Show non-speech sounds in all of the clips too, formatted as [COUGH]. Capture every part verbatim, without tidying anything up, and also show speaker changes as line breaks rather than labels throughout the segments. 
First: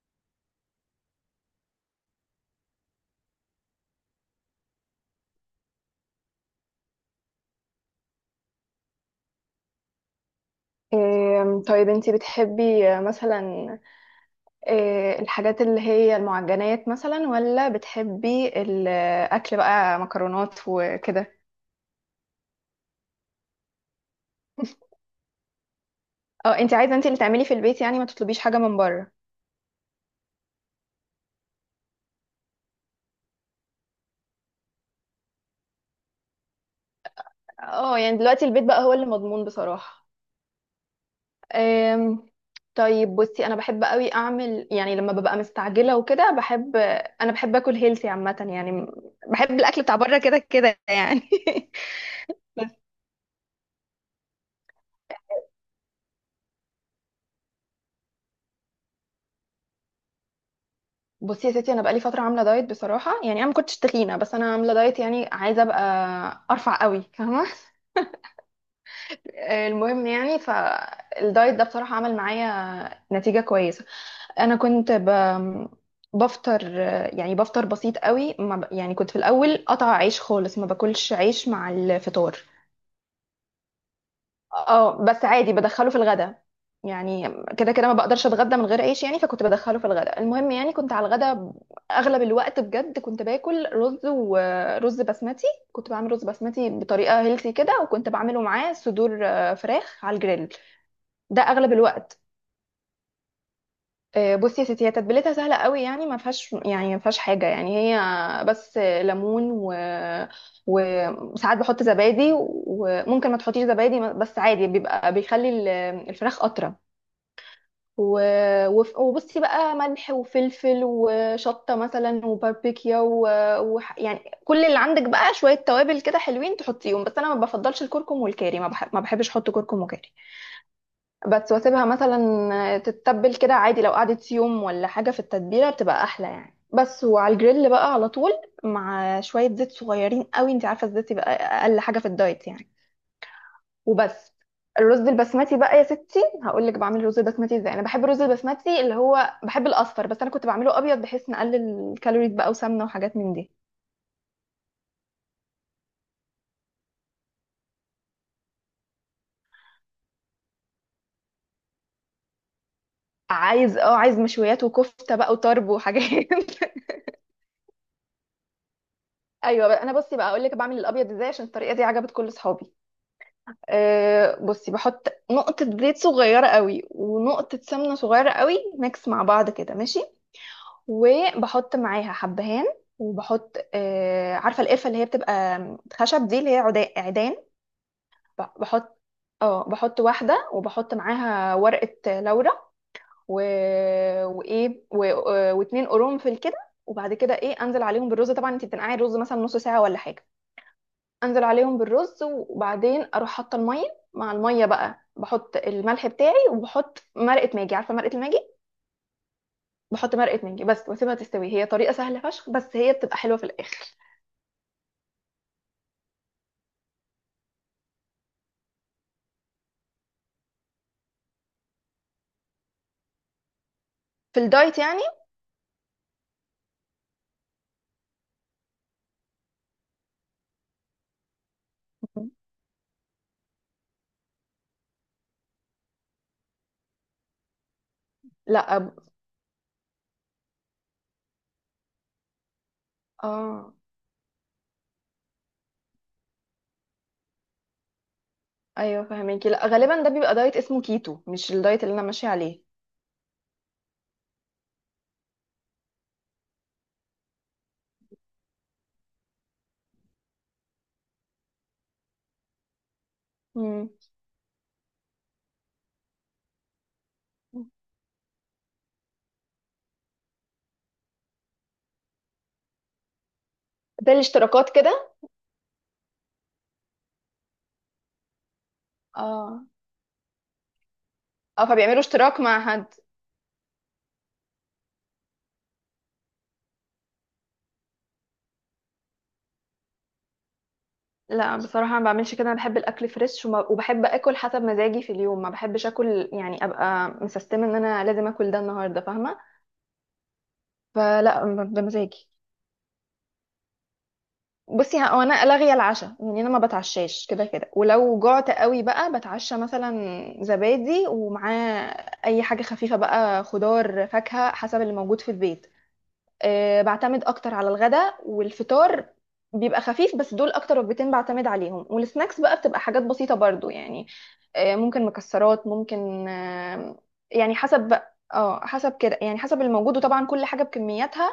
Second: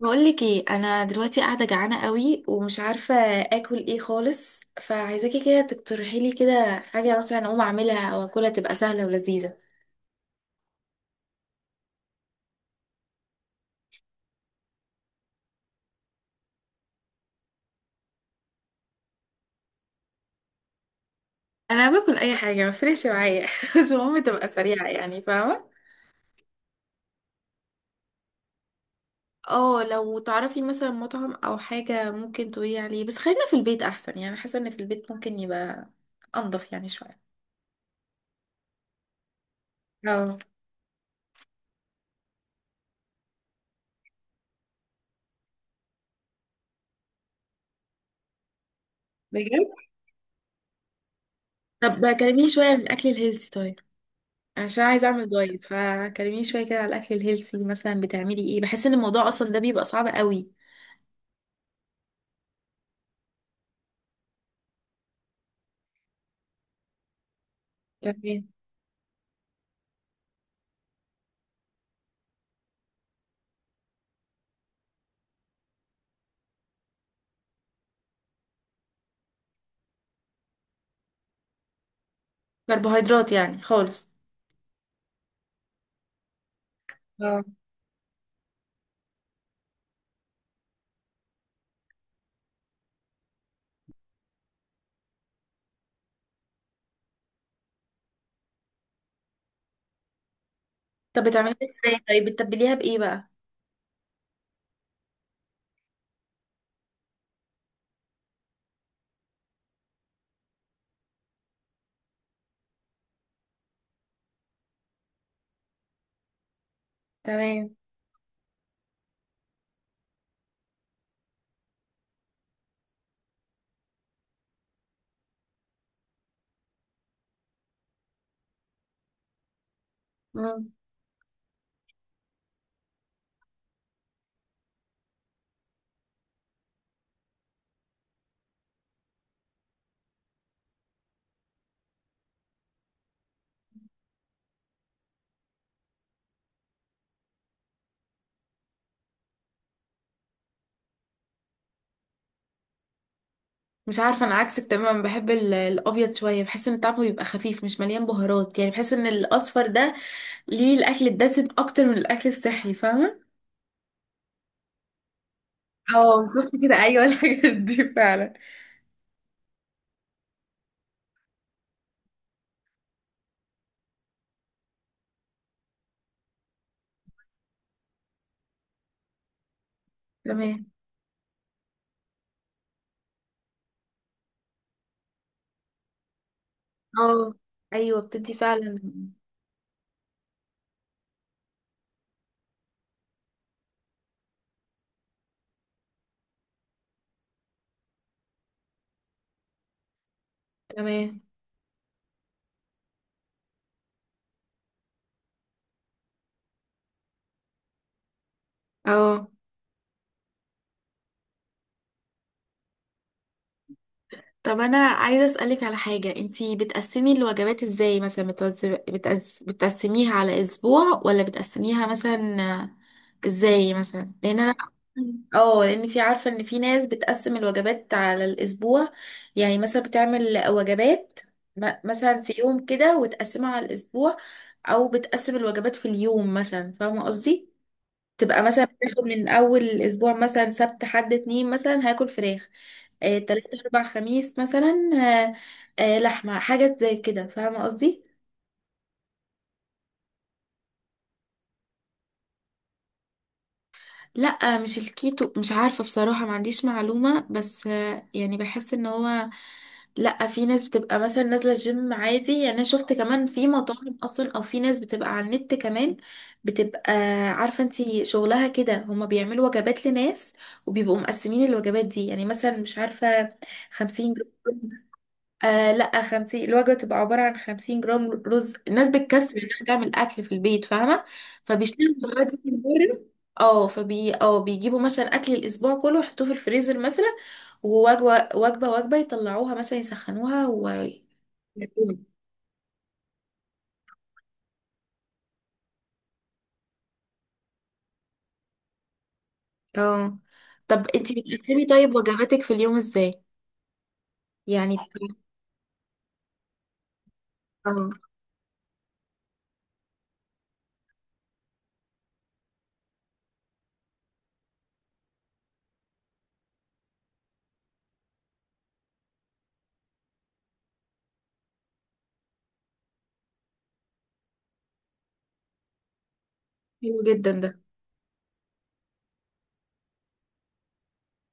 بقولك ايه، انا دلوقتي قاعده جعانه قوي ومش عارفه اكل ايه خالص، فعايزاكي كده تقترحي لي كده حاجه مثلا اقوم اعملها او اكلها تبقى سهله ولذيذه.
إيه، طيب انتي بتحبي آه، مثلا. إيه، الحاجات اللي هي المعجنات مثلا، ولا بتحبي الاكل بقى مكرونات وكده؟
انا باكل اي حاجه، ما فرقش معايا [LAUGHS] بس المهم تبقى سريعه، يعني فاهمه.
اه، انتي عايزه انتي اللي تعملي في البيت، يعني ما تطلبيش حاجه من بره؟
اه لو تعرفي مثلا مطعم او حاجه ممكن تقولي عليه، بس خلينا في البيت احسن، يعني حاسه ان في البيت ممكن يبقى انضف يعني شويه.
اه، يعني دلوقتي البيت بقى هو اللي مضمون بصراحه.
اه.
أم، طيب بصي، انا بحب قوي اعمل، يعني لما ببقى مستعجله وكده بحب. انا بحب اكل هيلثي عامه يعني. بحب الاكل
بجد؟
بتاع بره كده كده يعني.
طب كلميني شويه
[LAUGHS]
عن الاكل الهيلثي طيب، عشان عايزه اعمل دايت، فكلميني شويه كده على الاكل الهيلثي. مثلا بتعملي ايه؟ بحس ان الموضوع اصلا ده بيبقى صعب قوي.
بصي يا ستي، انا بقالي فتره عامله دايت بصراحه، يعني انا ما كنتش تخينه، بس انا عامله دايت يعني عايزه ابقى ارفع قوي، فاهمه؟ [LAUGHS]
تمام.
آه، المهم يعني فالدايت ده بصراحه عمل معايا نتيجه كويسه. انا كنت ب... بفطر، آه، يعني بفطر بسيط قوي، ما ب... يعني كنت في الاول قطع عيش خالص، ما باكلش عيش مع الفطار.
كربوهيدرات يعني خالص.
اه بس عادي بدخله في الغدا يعني.
اه.
كده كده ما بقدرش اتغدى من غير عيش يعني، فكنت بدخله في الغدا. المهم يعني كنت على الغدا اغلب الوقت بجد، كنت باكل رز ورز بسمتي. كنت بعمل رز بسمتي بطريقه هيلثي كده، وكنت بعمله معاه صدور، آه، فراخ على الجريل.
طب
ده
بتعمليها
اغلب
ازاي؟
الوقت.
طيب بتتبليها بايه بقى؟
آه، بصي يا ستي، هي تتبيلتها سهله قوي يعني، ما فيهاش يعني، ما فيهاش حاجه يعني، هي بس ليمون، و وساعات بحط زبادي، وممكن ما تحطيش زبادي بس عادي، بيبقى بيخلي ال- الفراخ اطرى.
تمام.
و... وف- وبصي بقى، ملح وفلفل وشطة مثلا وباربيكيا، و... وح... يعني كل اللي عندك بقى شوية توابل كده حلوين تحطيهم، بس أنا ما بفضلش الكركم والكاري. ما, بح... ما بحبش أحط كركم وكاري.
مم.
بس واسيبها مثلا تتبل كده عادي، لو قعدت يوم ولا حاجة في التتبيلة بتبقى أحلى يعني. بس وعلى الجريل بقى على طول، مع شوية زيت صغيرين قوي، انت عارفة الزيت يبقى أقل حاجة في الدايت يعني. وبس. الرز البسمتي بقى يا ستي، هقول لك بعمل الرز البسمتي ازاي. انا بحب الرز البسمتي، اللي هو بحب الاصفر، بس انا كنت بعمله ابيض بحيث نقلل الكالوريز بقى وسمنه وحاجات من دي.
مش عارفه، انا عكسك تماما، بحب ال- الابيض شويه، بحس ان طعمه بيبقى خفيف مش مليان بهارات، يعني بحس ان الاصفر ده ليه الاكل الدسم اكتر من الاكل الصحي، فاهمه؟
عايز اه عايز مشويات وكفته بقى وطرب
اه
وحاجات.
بالظبط كده،
[LAUGHS]
ايوه الحاجات دي فعلا.
ايوه بقى، انا بصي بقى اقول لك بعمل الابيض ازاي، عشان الطريقه دي عجبت كل اصحابي. أه بصي، بحط نقطه زيت صغيره قوي ونقطه سمنه صغيره قوي، ميكس مع بعض كده ماشي.
تمام.
وبحط معاها حبهان. وبحط آه عارفه القرفه اللي هي بتبقى خشب دي، اللي هي عدا-
اه
عيدان.
ايوه بتدي
ب-
فعلا.
بحط اه بحط واحده، وبحط معاها ورقه لورا. و... وايه و... آه، واتنين قرنفل كده. وبعد كده ايه، انزل عليهم بالرز، طبعا انت بتنقعي الرز مثلا نص ساعه ولا حاجه.
تمام.
انزل عليهم بالرز، وبعدين اروح حاطه الميه، مع الميه بقى بحط الملح بتاعي، وبحط مرقه ماجي، عارفه مرقه الماجي؟
اه.
بحط مرقه ماجي بس، واسيبها تستوي، هي طريقه سهله فشخ، بس هي بتبقى حلوه في الاخر.
طب انا عايزه اسالك على حاجه، انتي بتقسمي الوجبات ازاي؟ مثلا بتوز... بتقز... بتقسميها على اسبوع ولا بتقسميها مثلا آه، ازاي مثلا؟ لان
في
انا
الدايت يعني.
اه، لان في، عارفه ان في ناس بتقسم الوجبات على الاسبوع، يعني مثلا بتعمل وجبات م- مثلا
مم.
في يوم كده وتقسمها على الاسبوع، او بتقسم الوجبات في اليوم مثلا، فاهمه قصدي؟ تبقى مثلا
لا، أب...
بتاخد من اول اسبوع مثلا سبت حد اتنين مثلا هاكل فراخ، آه، تلاتة
اه
اربع خميس مثلا آه، آه، لحمة حاجة زي كده، فاهمة قصدي؟
ايوه فهميكي، لا غالبا ده بيبقى دايت اسمه كيتو، مش الدايت اللي انا ماشيه عليه.
لا مش الكيتو، مش عارفة بصراحة، ما عنديش معلومة، بس آه، يعني بحس ان هو، لا في ناس بتبقى مثلا نازله جيم عادي، يعني انا شفت كمان في
امم
مطاعم اصلا، او في ناس بتبقى على النت كمان بتبقى عارفه انتي شغلها كده، هما بيعملوا وجبات لناس وبيبقوا مقسمين الوجبات دي، يعني مثلا مش عارفه
ده
خمسين جرام.
الاشتراكات كده.
آه لا، خمسين، الوجبة بتبقى عبارة عن خمسين جرام رز، الناس بتكسل انها
اه،
تعمل أكل في البيت، فاهمة؟
اه،
فبيشتروا
فبيعملوا
الوجبات
اشتراك
دي من
مع حد.
بره. اه فبي اه بيجيبوا مثلا أكل الأسبوع كله يحطوه في الفريزر مثلا، ووجبة وجبة وجبة يطلعوها مثلا يسخنوها و...
لا بصراحه ما بعملش كده، انا بحب الاكل فريش، وما... وبحب اكل حسب مزاجي في اليوم، ما بحبش اكل يعني ابقى مسستمه ان انا لازم اكل ده النهارده، فاهمه؟
اه. طب انتي
فلا، ب-
بتقسمي طيب
بمزاجي.
وجباتك في اليوم ازاي؟ يعني
بصي، ه-
بت-
هو انا لاغيه العشاء يعني، انا ما بتعشاش كده كده،
اه.
ولو جعت قوي بقى بتعشى مثلا زبادي، ومعاه اي حاجه خفيفه بقى، خضار فاكهه حسب اللي موجود في البيت. أه بعتمد اكتر على الغداء والفطار، بيبقى خفيف، بس دول اكتر وجبتين بعتمد عليهم، والسناكس بقى بتبقى حاجات بسيطه برضو يعني. أه ممكن مكسرات، ممكن
حلو
أه
جدا ده.
يعني حسب بقى، اه حسب كده يعني، حسب الموجود، وطبعا كل حاجه بكمياتها.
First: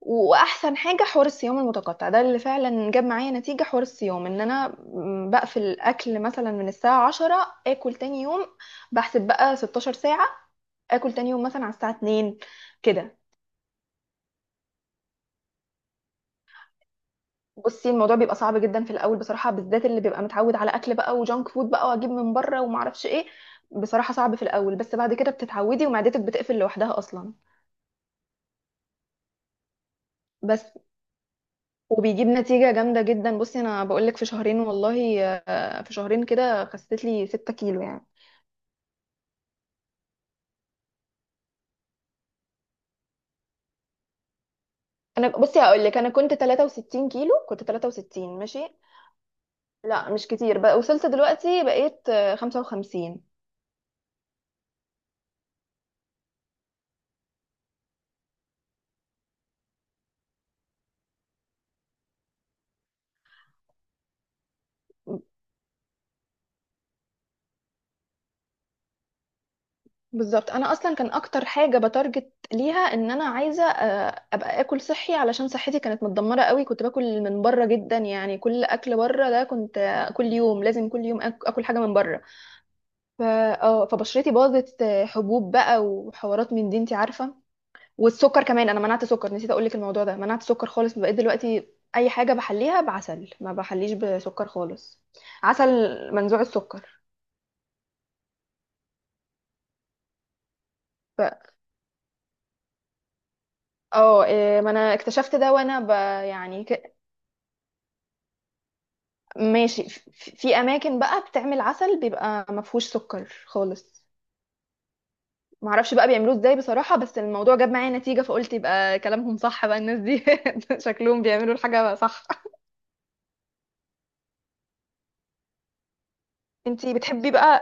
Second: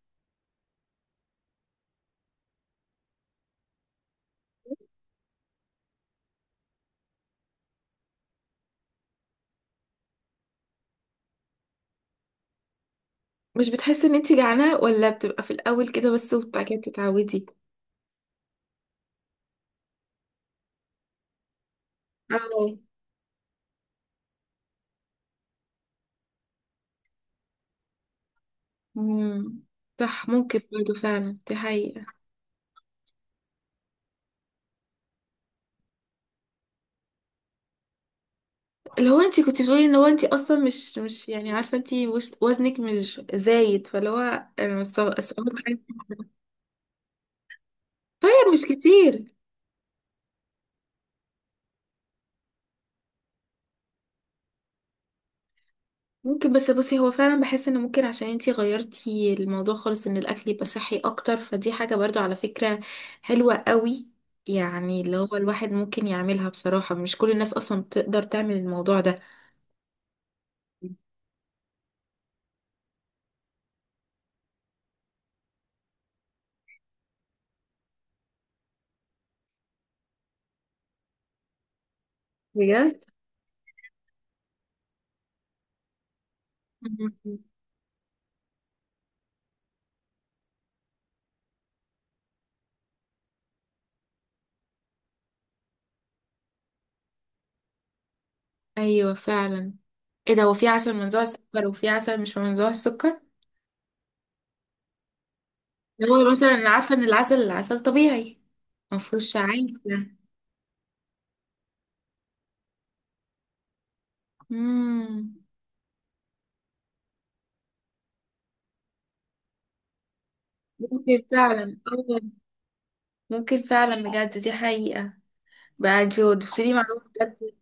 واحسن حاجه حوار الصيام المتقطع ده، اللي فعلا جاب معايا نتيجه. حوار الصيام ان انا م- بقفل اكل مثلا من الساعه عشرة، اكل تاني يوم. بحسب بقى ستاشر ساعه، اكل تاني يوم مثلا على الساعه اتنين كده.
مش بتحسي ان انتي جعانة، ولا بتبقى في الأول كده بس وبعد كده بتتعودي؟
بصي، الموضوع بيبقى صعب جدا في الاول بصراحه، بالذات اللي بيبقى متعود على اكل بقى وجانك فود بقى، واجيب من بره وما
اه.
اعرفش ايه. بصراحه صعب في الاول، بس بعد كده بتتعودي ومعدتك بتقفل لوحدها اصلا.
مم. صح، ممكن
بس.
برضه، فعلا دي حقيقة.
وبيجيب نتيجه جامده جدا، بصي انا بقول لك، في شهرين والله، آه، في شهرين كده خسيت لي ستة كيلو يعني.
اللي هو انتي كنتي بتقولي ان هو انتي اصلا مش مش يعني عارفة، انتي وش- وزنك مش زايد، فاللي هو انا مش سو-
انا بصي
سقطت حاجة.
هقول لك، انا كنت تلاتة وستين كيلو، كنت تلاتة وستين،
طيب مش
ماشي.
كتير.
لا مش كتير بقى، وصلت دلوقتي بقيت آه، خمسة وخمسين.
ممكن، بس بصي، هو فعلا بحس ان ممكن عشان انتي غيرتي الموضوع خالص ان الاكل يبقى صحي اكتر، فدي حاجة برضو على فكرة حلوة قوي. يعني اللي هو الواحد ممكن يعملها، بصراحة مش كل الناس اصلا بتقدر تعمل الموضوع ده.
بالظبط، انا اصلا كان اكتر حاجه بتارجت ليها، ان انا عايزه آه، ابقى اكل صحي علشان صحتي كانت متدمره قوي، كنت باكل من بره جدا يعني، كل اكل بره ده كنت آه، كل يوم، لازم كل يوم آك- اكل حاجه من بره.
بجد؟
فا اه فبشرتي باظت، آه، حبوب بقى وحوارات من دي، انت عارفه. والسكر كمان، انا منعت سكر، نسيت اقول لك الموضوع ده، منعت سكر خالص، بقيت دلوقتي اي حاجه بحليها بعسل، ما بحليش بسكر خالص. عسل منزوع السكر.
ايوه فعلا. ايه ده، وفي عسل منزوع
ف...
السكر وفي عسل مش منزوع السكر؟
اه إيه، ما انا اكتشفت ده، وانا ب...
اللي هو مثلا
يعني
أنا عارفه
ك...
ان العسل، العسل طبيعي مفهوش عادي
ماشي ف-
يعني.
في اماكن بقى بتعمل عسل بيبقى ما فيهوش سكر خالص،
امم.
ما اعرفش بقى بيعملوه ازاي بصراحه، بس الموضوع جاب معايا نتيجه، فقلت يبقى كلامهم صح بقى الناس دي. [LAUGHS]
ممكن
شكلهم بيعملوا
فعلا.
الحاجه
اه.
صح.
ممكن فعلا بجد، دي حقيقه. بقى انتي ضفتيلي
انتي
معلومه
بتحبي
بجد.
بقى؟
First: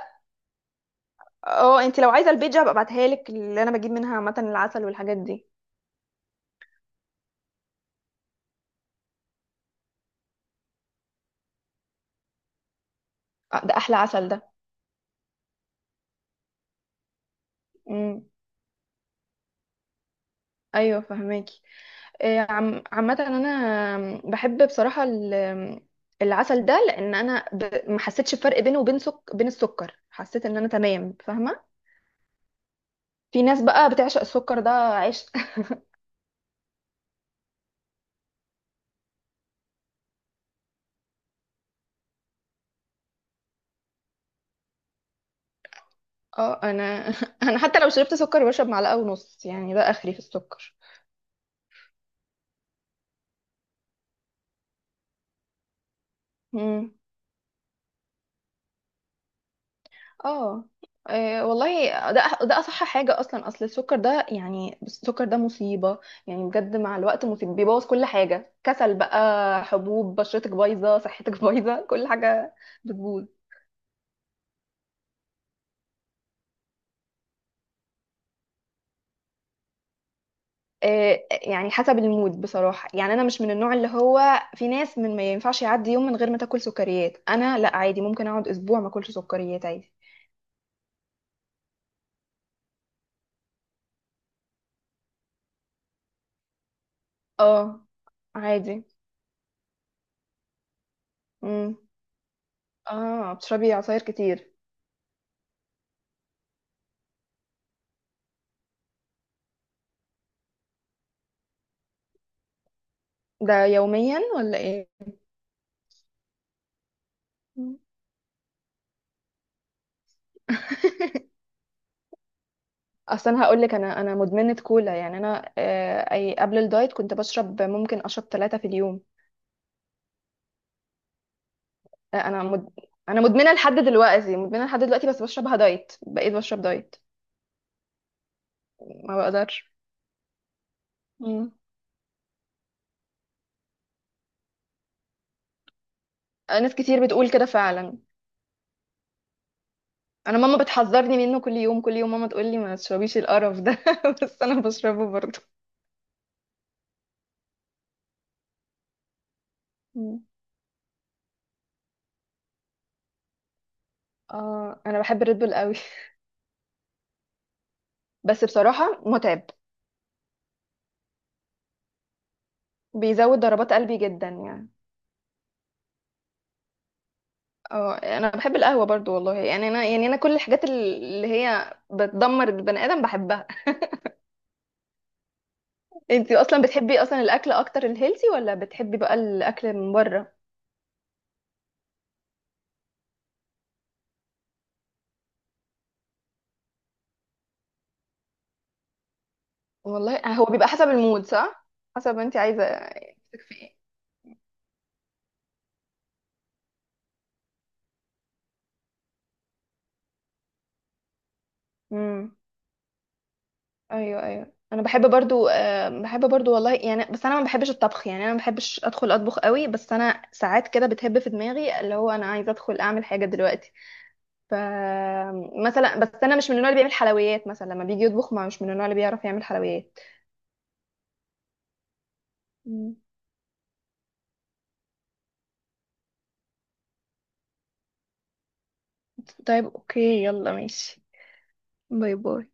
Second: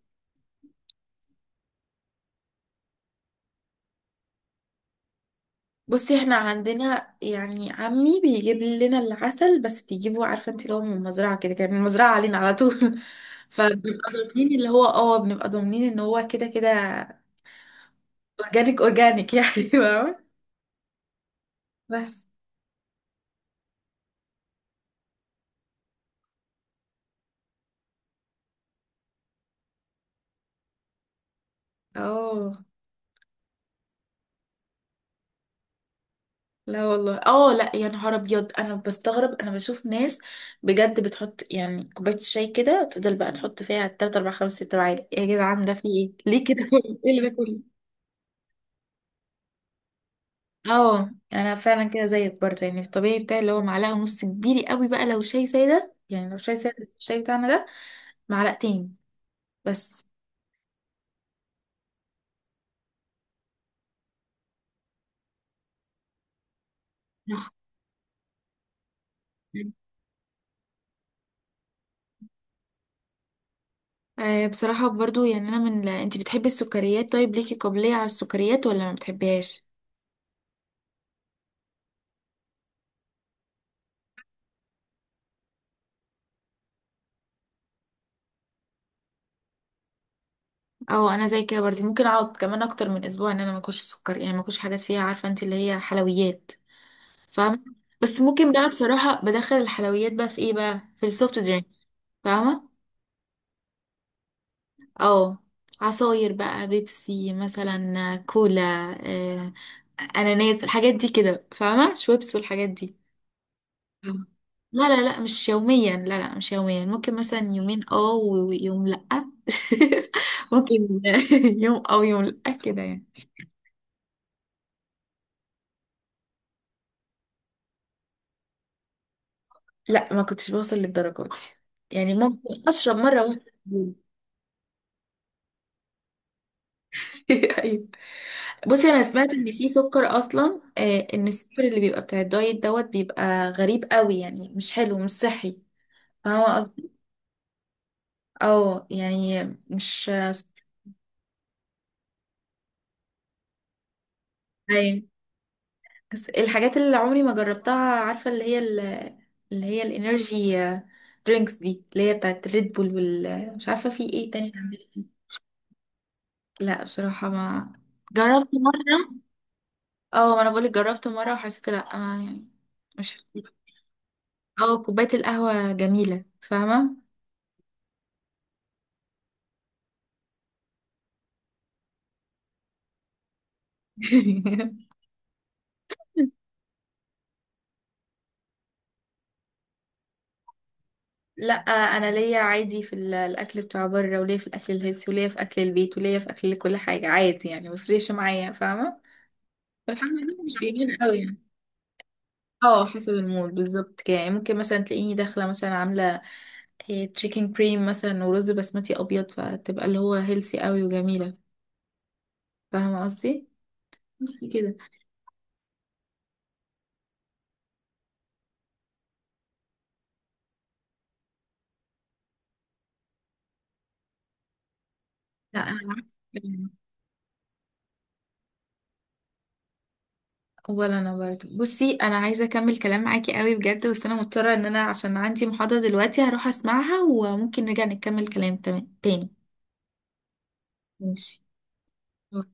اه، انتي لو عايزه البيج هبقى ابعتها لك، اللي انا بجيب منها عامه العسل والحاجات دي.
بصي احنا عندنا يعني عمي بيجيب لنا العسل، بس بيجيبه عارفه انت اللي هو من المزرعه كده، كان من المزرعه علينا على طول [LAUGHS]
آه، ده احلى
فبنبقى
عسل ده.
ضامنين، اللي هو اه بنبقى ضامنين ان هو كده كده
امم
اورجانيك، اورجانيك يعني [LAUGHS] فاهمة؟
ايوه فهماكي.
بس.
آه، عم عامه انا بحب بصراحه ال- العسل ده، لان انا ب- ما حسيتش بفرق بينه وبين سك... بين السكر، حسيت ان انا تمام، فاهمه؟
اه.
في ناس بقى بتعشق السكر ده عيش. [LAUGHS]
لا والله. اه لا يا نهار ابيض، انا بستغرب، انا بشوف ناس بجد بتحط يعني كوبايه الشاي كده تفضل بقى تحط فيها تلاته اربعه خمسه سته معالق، يا جدعان ده في ايه، ليه كده؟
اه
[LAUGHS]
انا.
ايه اللي ده
[LAUGHS]
كله؟
انا حتى لو شربت سكر بشرب معلقه ونص، يعني ده اخري في السكر.
اه انا فعلا كده زيك برضه، يعني في الطبيعي بتاعي اللي هو معلقه ونص، كبير قوي بقى لو شاي ساده، يعني لو شاي ساده
امم
الشاي بتاعنا ده معلقتين بس.
اه إيه والله ده ده اصح حاجه اصلا، اصل السكر ده يعني، بس السكر ده مصيبه. يعني بجد مع الوقت
نعم.
مصيبه، بيبوظ كل حاجه، كسل بقى، حبوب، بشرتك بايظه، صحتك [LAUGHS] بايظه، كل حاجه بتبوظ.
آه، بصراحه برضه، يعني انا من لا. انت بتحبي السكريات؟ طيب ليكي قابليه على السكريات ولا ما بتحبيهاش؟
إيه يعني حسب المود بصراحه، يعني انا مش من النوع اللي هو، في ناس من ما ينفعش يعدي يوم من غير ما تاكل سكريات، انا لا عادي، ممكن اقعد اسبوع ما اكلش سكريات عادي.
اه انا زي كده برضه، ممكن اقعد كمان اكتر من اسبوع ان انا ما اكلش سكر، يعني ما اكلش حاجات فيها، عارفه انت، اللي هي حلويات، فاهمه؟
اه
بس ممكن بقى
عادي.
بصراحه بدخل الحلويات بقى في ايه؟ بقى في السوفت درينك،
امم.
فاهمه؟
اه بتشربي عصاير كتير؟
اه. عصاير بقى، بيبسي مثلا، كولا، آه اناناس، الحاجات دي كده، فاهمه؟ شويبس والحاجات دي.
ده يوميا
اه.
ولا
لا
ايه؟
لا لا مش يوميا، لا لا مش يوميا، ممكن مثلا
مم.
يومين اه و- ويوم لا [LAUGHS] ممكن
[LAUGHS]
[LAUGHS] يوم او يوم لا كده يعني.
اصل انا هقول لك، انا انا مدمنه كولا، يعني انا، آه، اي قبل الدايت كنت بشرب، ممكن اشرب ثلاثة في اليوم.
لا ما كنتش بوصل للدرجة دي، يعني
آه، انا
ممكن
مد...
اشرب
انا
مرة واحدة
مدمنه لحد
[LAUGHS]
دلوقتي، مدمنه لحد دلوقتي، بس بشربها دايت، بقيت بشرب دايت.
ايوه. بصي انا
ما
سمعت ان
بقدرش.
في سكر اصلا، آه، ان
مم.
السكر اللي بيبقى بتاع الدايت دوت بيبقى غريب قوي، يعني مش حلو مش صحي، فاهمه
آه، ناس
قصدي؟
كتير بتقول كده فعلا.
اه يعني مش،
انا ماما بتحذرني منه، كل يوم كل يوم ماما تقول لي ما تشربيش القرف ده، [LAUGHS] بس انا
أيوة.
بشربه برضه.
بس الحاجات اللي عمري ما جربتها، عارفه اللي هي ال- اللي هي
مم.
الانرجي آه، درينكس دي، اللي هي بتاعت ريد بول وال، مش عارفه في ايه تاني
اه انا
عندنا.
بحب الريد بول قوي.
لا بصراحه ما
[LAUGHS] بس
جربت
بصراحه
مره.
متعب،
اه ما انا بقولك جربت مرة وحسيت لا، ما يعني مش،
بيزود ضربات قلبي جدا يعني.
اه كوباية القهوة جميلة فاهمة؟
اه انا بحب القهوه برضو والله يعني، انا يعني انا كل الحاجات اللي هي بتدمر البني ادم بحبها.
[LAUGHS]
[LAUGHS] انت اصلا بتحبي اصلا الاكل اكتر الهيلثي، ولا بتحبي بقى الاكل من بره؟
لا آه، انا ليا عادي في ال- الاكل بتاع بره، وليا في الاكل الهيلثي، وليا في اكل البيت، وليا في اكل كل حاجة عادي، يعني مفرقش معايا، فاهمة؟ فالحمد
والله
لله
هو
مش
بيبقى حسب
بيمين قوي
المود،
يعني.
صح، حسب انت عايزه
اه حسب
نفسك
المود
في ايه.
بالظبط كده، يعني ممكن مثلا تلاقيني داخلة مثلا عاملة تشيكن كريم مثلا ورز بسمتي ابيض، فتبقى اللي هو هيلثي قوي وجميلة،
امم
فاهمة قصدي؟
ايوه
بس
ايوه،
كده.
انا بحب برضو، أه بحب برضو والله يعني، بس انا ما بحبش الطبخ يعني، انا ما بحبش ادخل اطبخ قوي، بس انا ساعات كده بتهب في دماغي اللي هو انا عايزه ادخل اعمل حاجه دلوقتي. ف
لا انا
مثلا
عكس.
بس، انا مش من النوع اللي بيعمل حلويات، مثلا لما بيجي يطبخ، ما مش من النوع اللي بيعرف يعمل حلويات.
ولا انا برضه. بصي انا عايزه اكمل
مم.
كلام معاكي قوي بجد، بس انا مضطره ان انا عشان عندي محاضره دلوقتي هروح اسمعها، وممكن نرجع نكمل كلام تمام تاني.
طيب اوكي، يلا ماشي.
ماشي.
باي باي.